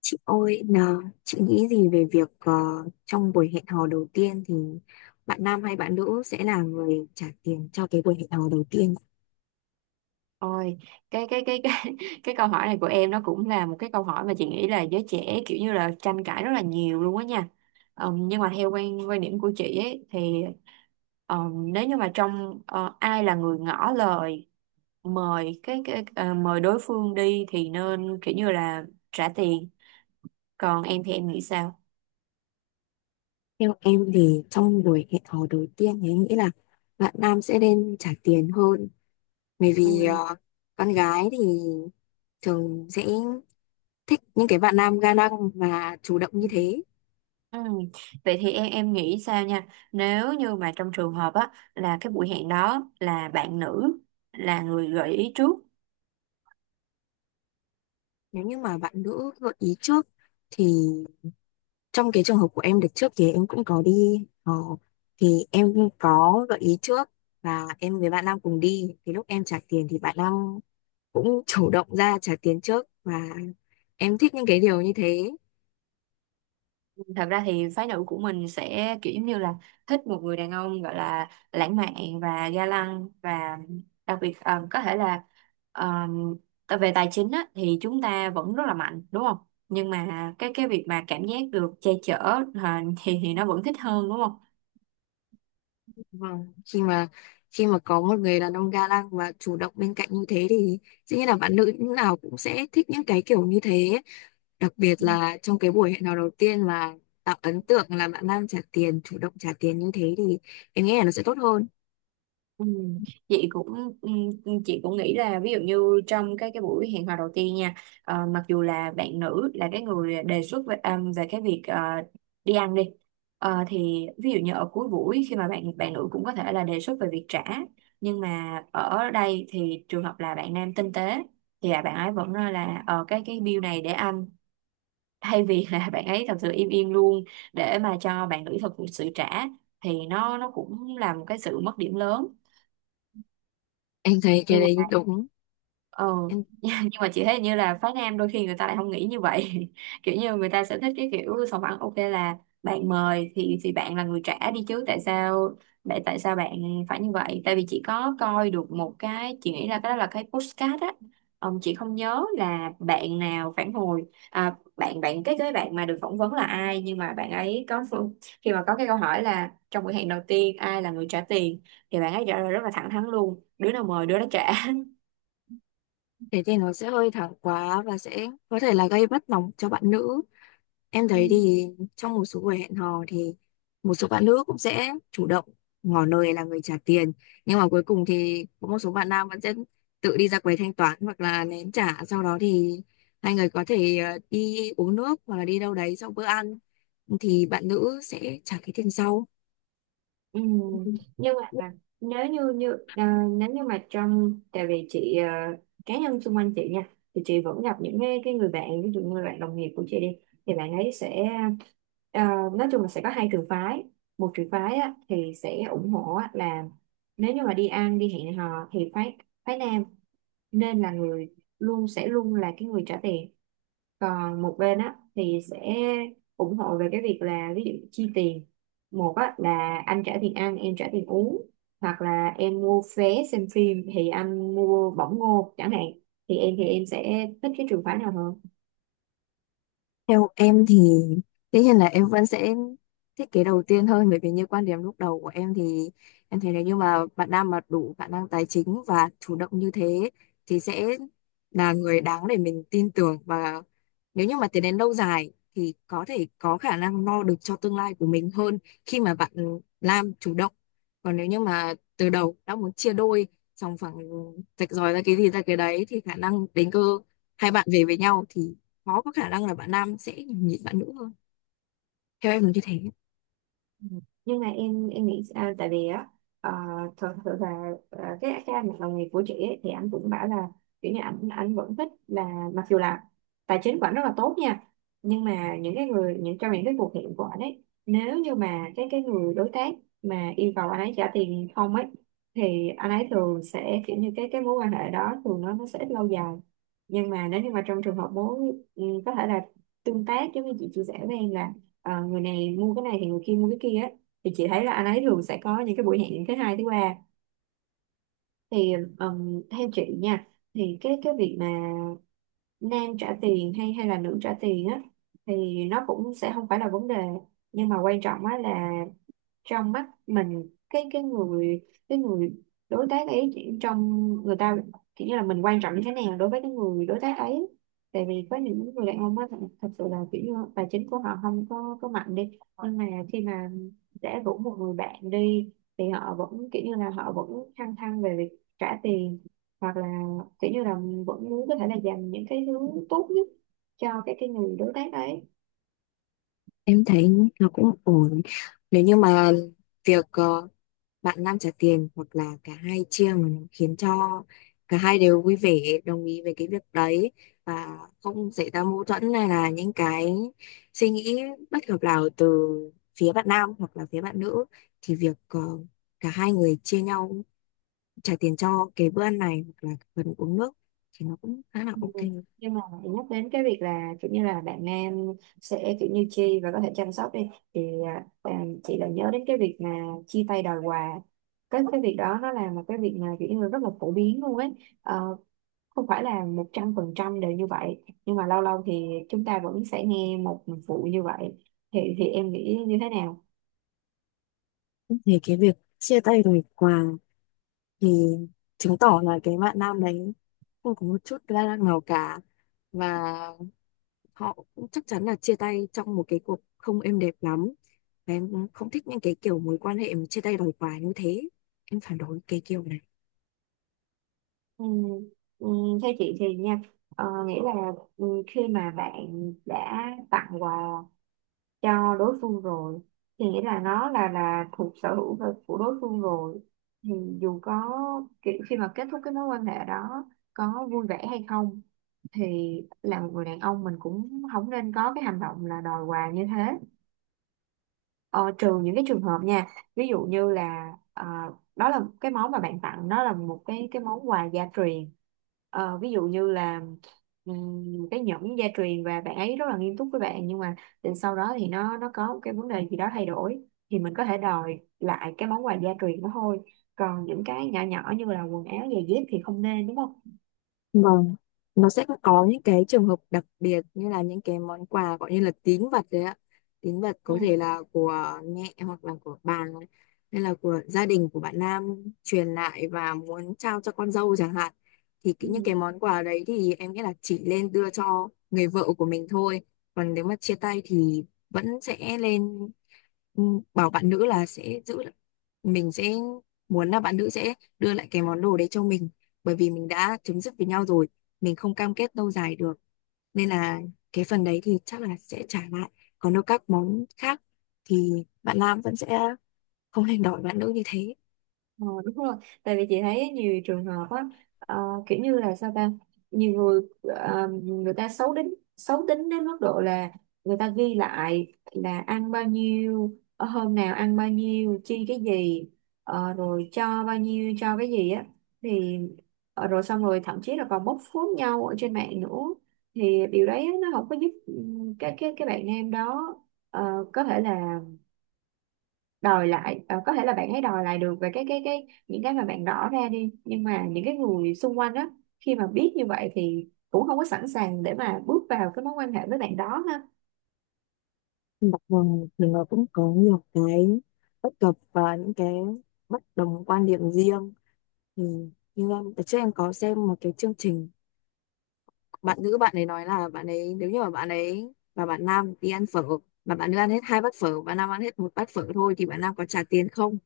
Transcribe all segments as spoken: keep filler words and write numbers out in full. Chị ơi, nào, chị nghĩ gì về việc ờ, trong buổi hẹn hò đầu tiên thì bạn nam hay bạn nữ sẽ là người trả tiền cho cái buổi hẹn hò đầu tiên? Ôi, cái cái cái cái cái câu hỏi này của em nó cũng là một cái câu hỏi mà chị nghĩ là giới trẻ kiểu như là tranh cãi rất là nhiều luôn á nha. Ờm, nhưng mà theo quan quan điểm của chị ấy thì ờm, nếu như mà trong ờ, ai là người ngỏ lời mời cái cái ờ, mời đối phương đi thì nên kiểu như là trả tiền. Còn em thì em nghĩ sao? Theo em thì trong buổi hẹn hò đầu tiên thì em nghĩ là bạn nam sẽ nên trả tiền hơn. Bởi vì ờ, con gái thì thường sẽ thích những cái bạn nam ga lăng và chủ động như Ừ. thế. Ừ. Vậy thì em em nghĩ sao nha, nếu như mà trong trường hợp á là cái buổi hẹn đó là bạn nữ là người gợi ý trước. Nếu như mà bạn nữ gợi ý trước thì trong cái trường hợp của em đợt trước thì em cũng có đi ờ, thì em có gợi ý trước và em với bạn nam cùng đi thì lúc em trả tiền thì bạn nam cũng chủ động ra trả tiền trước, và em thích những cái điều như thế. Thật ra thì phái nữ của mình sẽ kiểu giống như là thích một người đàn ông gọi là lãng mạn và ga lăng và đặc biệt ờ, có thể là ờ, về tài chính á thì chúng ta vẫn rất là mạnh, đúng không? Nhưng mà cái cái việc mà cảm giác được che chở, ờ, thì thì nó vẫn thích hơn, đúng không? Vâng, khi mà khi mà có một người đàn ông ga lăng và chủ động bên cạnh như thế thì dĩ nhiên là bạn nữ lúc nào cũng sẽ thích những cái kiểu như thế, đặc biệt là trong cái buổi hẹn hò đầu tiên mà tạo ấn tượng là bạn nam trả tiền, chủ động trả tiền như thế, thì em nghĩ là nó sẽ tốt hơn. Ừ. Chị cũng ừ, chị cũng nghĩ là ví dụ như trong cái cái buổi hẹn hò đầu tiên nha. Ờ, mặc dù là bạn nữ là cái người đề xuất về, à, về cái việc ờ, đi ăn đi. Ờ, thì ví dụ như ở cuối buổi, khi mà bạn bạn nữ cũng có thể là đề xuất về việc trả, nhưng mà ở đây thì trường hợp là bạn nam tinh tế thì là bạn ấy vẫn nói là ờ, cái cái bill này để anh, thay vì là bạn ấy thật sự im im luôn để mà cho bạn nữ thật sự trả thì nó nó cũng là một cái sự mất điểm lớn. Em thấy cái Nhưng đấy mà đúng. ờ Em nhưng mà chị thấy như là phái nam đôi khi người ta lại không nghĩ như vậy. Kiểu như người ta sẽ thích cái kiểu sòng phẳng, ok là bạn mời thì thì bạn là người trả đi chứ, tại sao tại tại sao bạn phải như vậy? Tại vì chị có coi được một cái, chị nghĩ là cái đó là cái postcard á. Ờm, chị không nhớ là bạn nào phản hồi, à, bạn bạn cái cái bạn mà được phỏng vấn là ai, nhưng mà bạn ấy có phương- khi mà có cái câu hỏi là trong buổi hẹn đầu tiên ai là người trả tiền, thì bạn ấy trả lời rất là thẳng thắn luôn: đứa nào mời đứa đó trả. thế thì nó sẽ hơi thẳng quá và sẽ có thể là gây bất lòng cho bạn nữ. Em thấy Ừ. thì trong một số buổi hẹn hò thì một số bạn nữ cũng sẽ chủ động ngỏ lời là người trả tiền, nhưng mà cuối cùng thì có một số bạn nam vẫn sẽ tự đi ra quầy thanh toán hoặc là nén trả sau, đó thì hai người có thể ờ, đi uống nước hoặc là đi đâu đấy sau bữa ăn thì bạn nữ sẽ trả cái tiền sau. Ừ. Nhưng mà à, nếu như như à, nếu như mà trong, tại vì chị à, cá nhân xung quanh chị nha, thì chị vẫn gặp những cái, cái người bạn, ví dụ như bạn đồng nghiệp của chị đi, thì bạn ấy sẽ à, nói chung là sẽ có hai trường phái. Một trường phái á thì sẽ ủng hộ á, là nếu như mà đi ăn, đi hẹn hò thì phái phái nam nên là người, luôn sẽ luôn là cái người trả tiền. Còn một bên á thì sẽ ủng hộ về cái việc là ví dụ chi tiền một á, là anh trả tiền ăn em trả tiền uống, hoặc là em mua vé xem phim thì anh mua bỏng ngô chẳng hạn. Thì em thì em sẽ thích cái trường phái nào hơn? Theo em thì tất nhiên là em vẫn sẽ thiết kế đầu tiên hơn, bởi vì như quan điểm lúc đầu của em thì em thấy nếu như mà bạn nam mà đủ khả năng tài chính và chủ động như thế thì sẽ là người đáng để mình tin tưởng, và nếu như mà tiến đến lâu dài thì có thể có khả năng lo được cho tương lai của mình hơn khi mà bạn nam chủ động. Còn nếu như mà từ đầu đã muốn chia đôi, xong phẳng, rạch ròi ra cái gì ra cái đấy, thì khả năng đến cơ hai bạn về với nhau thì khó có khả năng là bạn nam sẽ nhịn bạn nữ hơn. Theo em là như thế. Ừ. Nhưng mà em em nghĩ à, tại vì á, à, thật sự là à, cái cái anh mà đồng nghiệp của chị ấy, thì anh cũng bảo là kiểu như ảnh ảnh vẫn thích là mặc dù là tài chính của ảnh rất là tốt nha, nhưng mà những cái người những trong những cái cuộc hẹn của ảnh ấy, nếu như mà cái cái người đối tác mà yêu cầu anh ấy trả tiền không ấy thì anh ấy thường sẽ kiểu như cái cái mối quan hệ đó thường nó nó sẽ ít lâu dài. Nhưng mà nếu như mà trong trường hợp mối, ừ, có thể là tương tác giống như chị chia sẻ với em là ờ, người này mua cái này thì người kia mua cái kia á, thì chị thấy là anh ấy thường sẽ có những cái buổi hẹn thứ hai, thứ ba. Thì ừm, theo chị nha, thì cái cái việc mà nam trả tiền hay hay là nữ trả tiền á thì nó cũng sẽ không phải là vấn đề. Nhưng mà quan trọng á là trong mắt mình, cái cái người cái người đối tác ấy, chỉ- trong người ta kiểu như là mình quan trọng như thế nào đối với cái người đối tác ấy. Tại vì có những người đàn ông á, thật sự là kiểu như tài chính của họ không có có mạnh đi, nhưng mà khi mà đã rủ một người bạn đi thì họ vẫn kiểu như là họ vẫn thăng thăng về việc trả tiền, hoặc là kiểu như là vẫn muốn có thể là dành những cái thứ tốt nhất cho cái cái người đối tác ấy. Em thấy nó cũng ổn nếu như mà việc ờ, bạn nam trả tiền hoặc là cả hai chia mà nó khiến cho cả hai đều vui vẻ đồng ý về cái việc đấy và không xảy ra mâu thuẫn hay là những cái suy nghĩ bất hợp nào từ phía bạn nam hoặc là phía bạn nữ, thì việc ờ, cả hai người chia nhau trả tiền cho cái bữa ăn này hoặc là phần uống nước thì nó cũng khá là ok. Nhưng mà nhắc đến cái việc là kiểu như là bạn nam sẽ kiểu như chi và có thể chăm sóc đi, thì à, bạn- chị lại nhớ đến cái việc mà chia tay đòi quà. Cái cái việc đó nó là một cái việc mà kiểu như là rất là phổ biến luôn ấy. Ờ, Không phải là một trăm phần trăm đều như vậy, nhưng mà lâu lâu thì chúng ta vẫn sẽ nghe một vụ như vậy. Thì thì em nghĩ như thế nào? Thì cái việc chia tay rồi quà thì chứng tỏ là cái bạn nam đấy không có một chút ga lăng nào cả, và họ cũng chắc chắn là chia tay trong một cái cuộc không êm đẹp lắm, và em không thích những cái kiểu mối quan hệ mà chia tay đòi quà như thế. Em phản đối cái kiểu này. Ừ. Ừ. Theo chị thì nha, ờ, nghĩ là, ừ, khi mà bạn đã tặng quà cho đối phương rồi thì nghĩa là nó là là thuộc sở hữu và- của đối phương rồi, thì dù có kiểu khi mà kết thúc cái mối quan hệ đó có vui vẻ hay không thì là một người đàn ông mình cũng không nên có cái hành động là đòi quà như thế. Ờ, Trừ những cái trường hợp nha, ví dụ như là ờ, đó là cái món mà bạn tặng nó là một cái cái món quà gia truyền. Ờ, ví dụ như là ừm, cái nhẫn gia truyền và bạn ấy rất là nghiêm túc với bạn, nhưng mà đến sau đó thì nó nó có một cái vấn đề gì đó thay đổi thì mình có thể đòi lại cái món quà gia truyền đó thôi. Còn những cái nhỏ nhỏ như là quần áo giày dép thì không nên, đúng không? Vâng, nó sẽ có những cái trường hợp đặc biệt như là những cái món quà gọi như là tín vật đấy ạ. Tín vật có Ừ. thể là của mẹ hoặc là của bà hay là của gia đình của bạn Nam truyền lại và muốn trao cho con dâu chẳng hạn. Thì cái- những cái Ừ. món quà đấy thì em nghĩ là chỉ lên đưa cho người vợ của mình thôi. Còn nếu mà chia tay thì vẫn sẽ lên, ừ, bảo bạn nữ là sẽ giữ, mình sẽ muốn là bạn nữ sẽ đưa lại cái món đồ đấy cho mình, bởi vì mình đã chấm dứt với nhau rồi, mình không cam kết lâu dài được, nên là cái phần đấy thì chắc là sẽ trả lại. Còn đâu các món khác thì bạn nam vẫn sẽ không hành đòi bạn nữ như thế. Ờ, Đúng rồi, tại vì chị thấy nhiều trường hợp á, ờ, kiểu như là sao ta, nhiều người ờ, người ta xấu tính, xấu tính đến mức độ là người ta ghi lại là ăn bao nhiêu, ờ, hôm nào ăn bao nhiêu chi cái gì, ờ, rồi cho bao nhiêu cho cái gì á. Thì ờ, rồi xong rồi thậm chí là còn bóc phốt nhau ở trên mạng nữa, thì điều đấy nó không có giúp ừ, cái cái cái bạn nam đó ờ, có thể là đòi lại, ờ, có thể là bạn hãy đòi lại được về cái cái cái những cái mà bạn rõ ra đi, nhưng mà những cái người xung quanh đó khi mà biết như vậy thì cũng không có sẵn sàng để mà bước vào cái mối quan hệ với bạn đó ha. Mặc dù thì nó cũng có nhiều cái bất cập và những cái bất đồng quan điểm riêng, thì như em trước em có xem một cái chương trình, bạn nữ bạn ấy nói là bạn ấy, nếu như mà bạn ấy và bạn nam đi ăn phở mà bạn nữ ăn hết hai bát phở, bạn nam ăn hết một bát phở thôi, thì bạn nam có trả tiền không?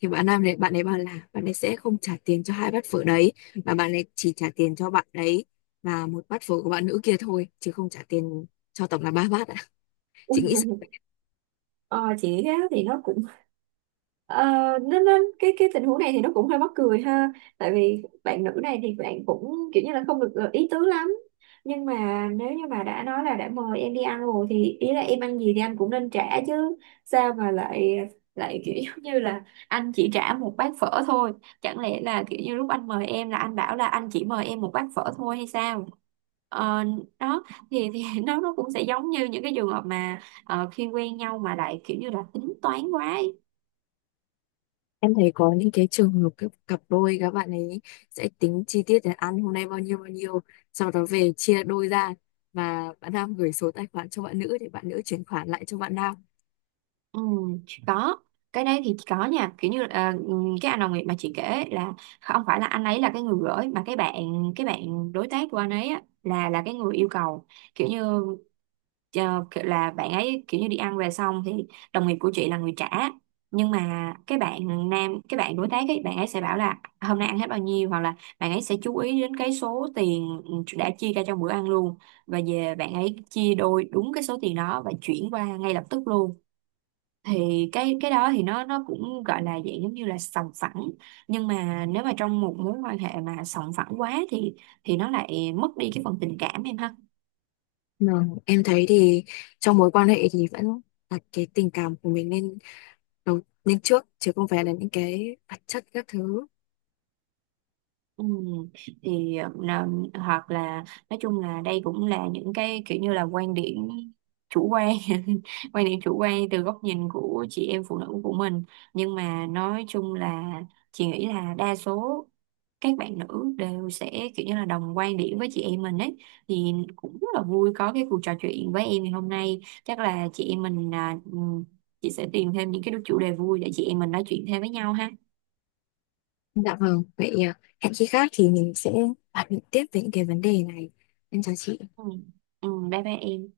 Thì bạn nam đấy bạn ấy bảo là bạn ấy sẽ không trả tiền cho hai bát phở đấy, mà bạn ấy chỉ trả tiền cho bạn đấy và một bát phở của bạn nữ kia thôi, chứ không trả tiền cho tổng là ba bát ạ. Chị nghĩ sao? ờ, chị thế thì nó cũng... Ờ, nên, nên cái cái tình huống này thì nó cũng hơi mắc cười ha. Tại vì bạn nữ này thì bạn cũng kiểu như là không được ờ, ý tứ lắm. Nhưng mà nếu như mà đã nói là đã mời em đi ăn rồi thì ý là em ăn gì thì anh cũng nên trả chứ, sao mà lại lại kiểu giống như là anh chỉ trả một bát phở thôi? Chẳng lẽ là kiểu như lúc anh mời em là anh bảo là anh chỉ mời em một bát phở thôi hay sao? Ờ, Đó, thì thì nó nó cũng sẽ giống như những cái trường hợp mà ờ, khi quen nhau mà lại kiểu như là tính toán quá ấy. Em thấy có những cái trường hợp các cặp đôi các bạn ấy sẽ tính chi tiết là ăn hôm nay bao nhiêu bao nhiêu, sau đó về chia đôi ra, và bạn nam gửi số tài khoản cho bạn nữ để bạn nữ chuyển khoản lại cho bạn nam. Ừ, có cái đấy thì có nha, kiểu như ờ, cái anh đồng nghiệp mà chị kể là không phải là anh ấy là cái người gửi, mà cái bạn cái bạn đối tác của anh ấy á, là là cái người yêu cầu, kiểu như ờ, kiểu là bạn ấy kiểu như đi ăn về xong thì đồng nghiệp của chị là người trả, nhưng mà cái bạn nam cái bạn đối tác ấy bạn ấy sẽ bảo là hôm nay ăn hết bao nhiêu, hoặc là bạn ấy sẽ chú ý đến cái số tiền đã chia ra trong bữa ăn luôn, và về bạn ấy chia đôi đúng cái số tiền đó và chuyển qua ngay lập tức luôn. Thì cái cái đó thì nó nó cũng gọi là dạng giống như là sòng phẳng. Nhưng mà nếu mà trong một mối quan hệ mà sòng phẳng quá thì thì nó lại mất đi cái phần tình cảm em ha. Mà em thấy thì trong mối quan hệ thì vẫn đặt cái tình cảm của mình lên đầu lên trước chứ không phải là những cái vật chất các thứ. Ừ. Thì ờ, hoặc là nói chung là đây cũng là những cái kiểu như là quan điểm chủ quan, quan điểm chủ quan từ góc nhìn của chị em phụ nữ của mình. Nhưng mà nói chung là chị nghĩ là đa số các bạn nữ đều sẽ kiểu như là đồng quan điểm với chị em mình ấy. Thì cũng rất là vui có cái cuộc trò chuyện với em ngày hôm nay, chắc là chị em mình à, ừ, chị sẽ tìm thêm những cái chủ đề vui để chị em mình nói chuyện thêm với nhau ha. Dạ vâng, vậy à, hẹn khi khác thì mình sẽ bàn luận tiếp về những cái vấn đề này. Em chào chị. Ừ. Ừ. Bye bye em.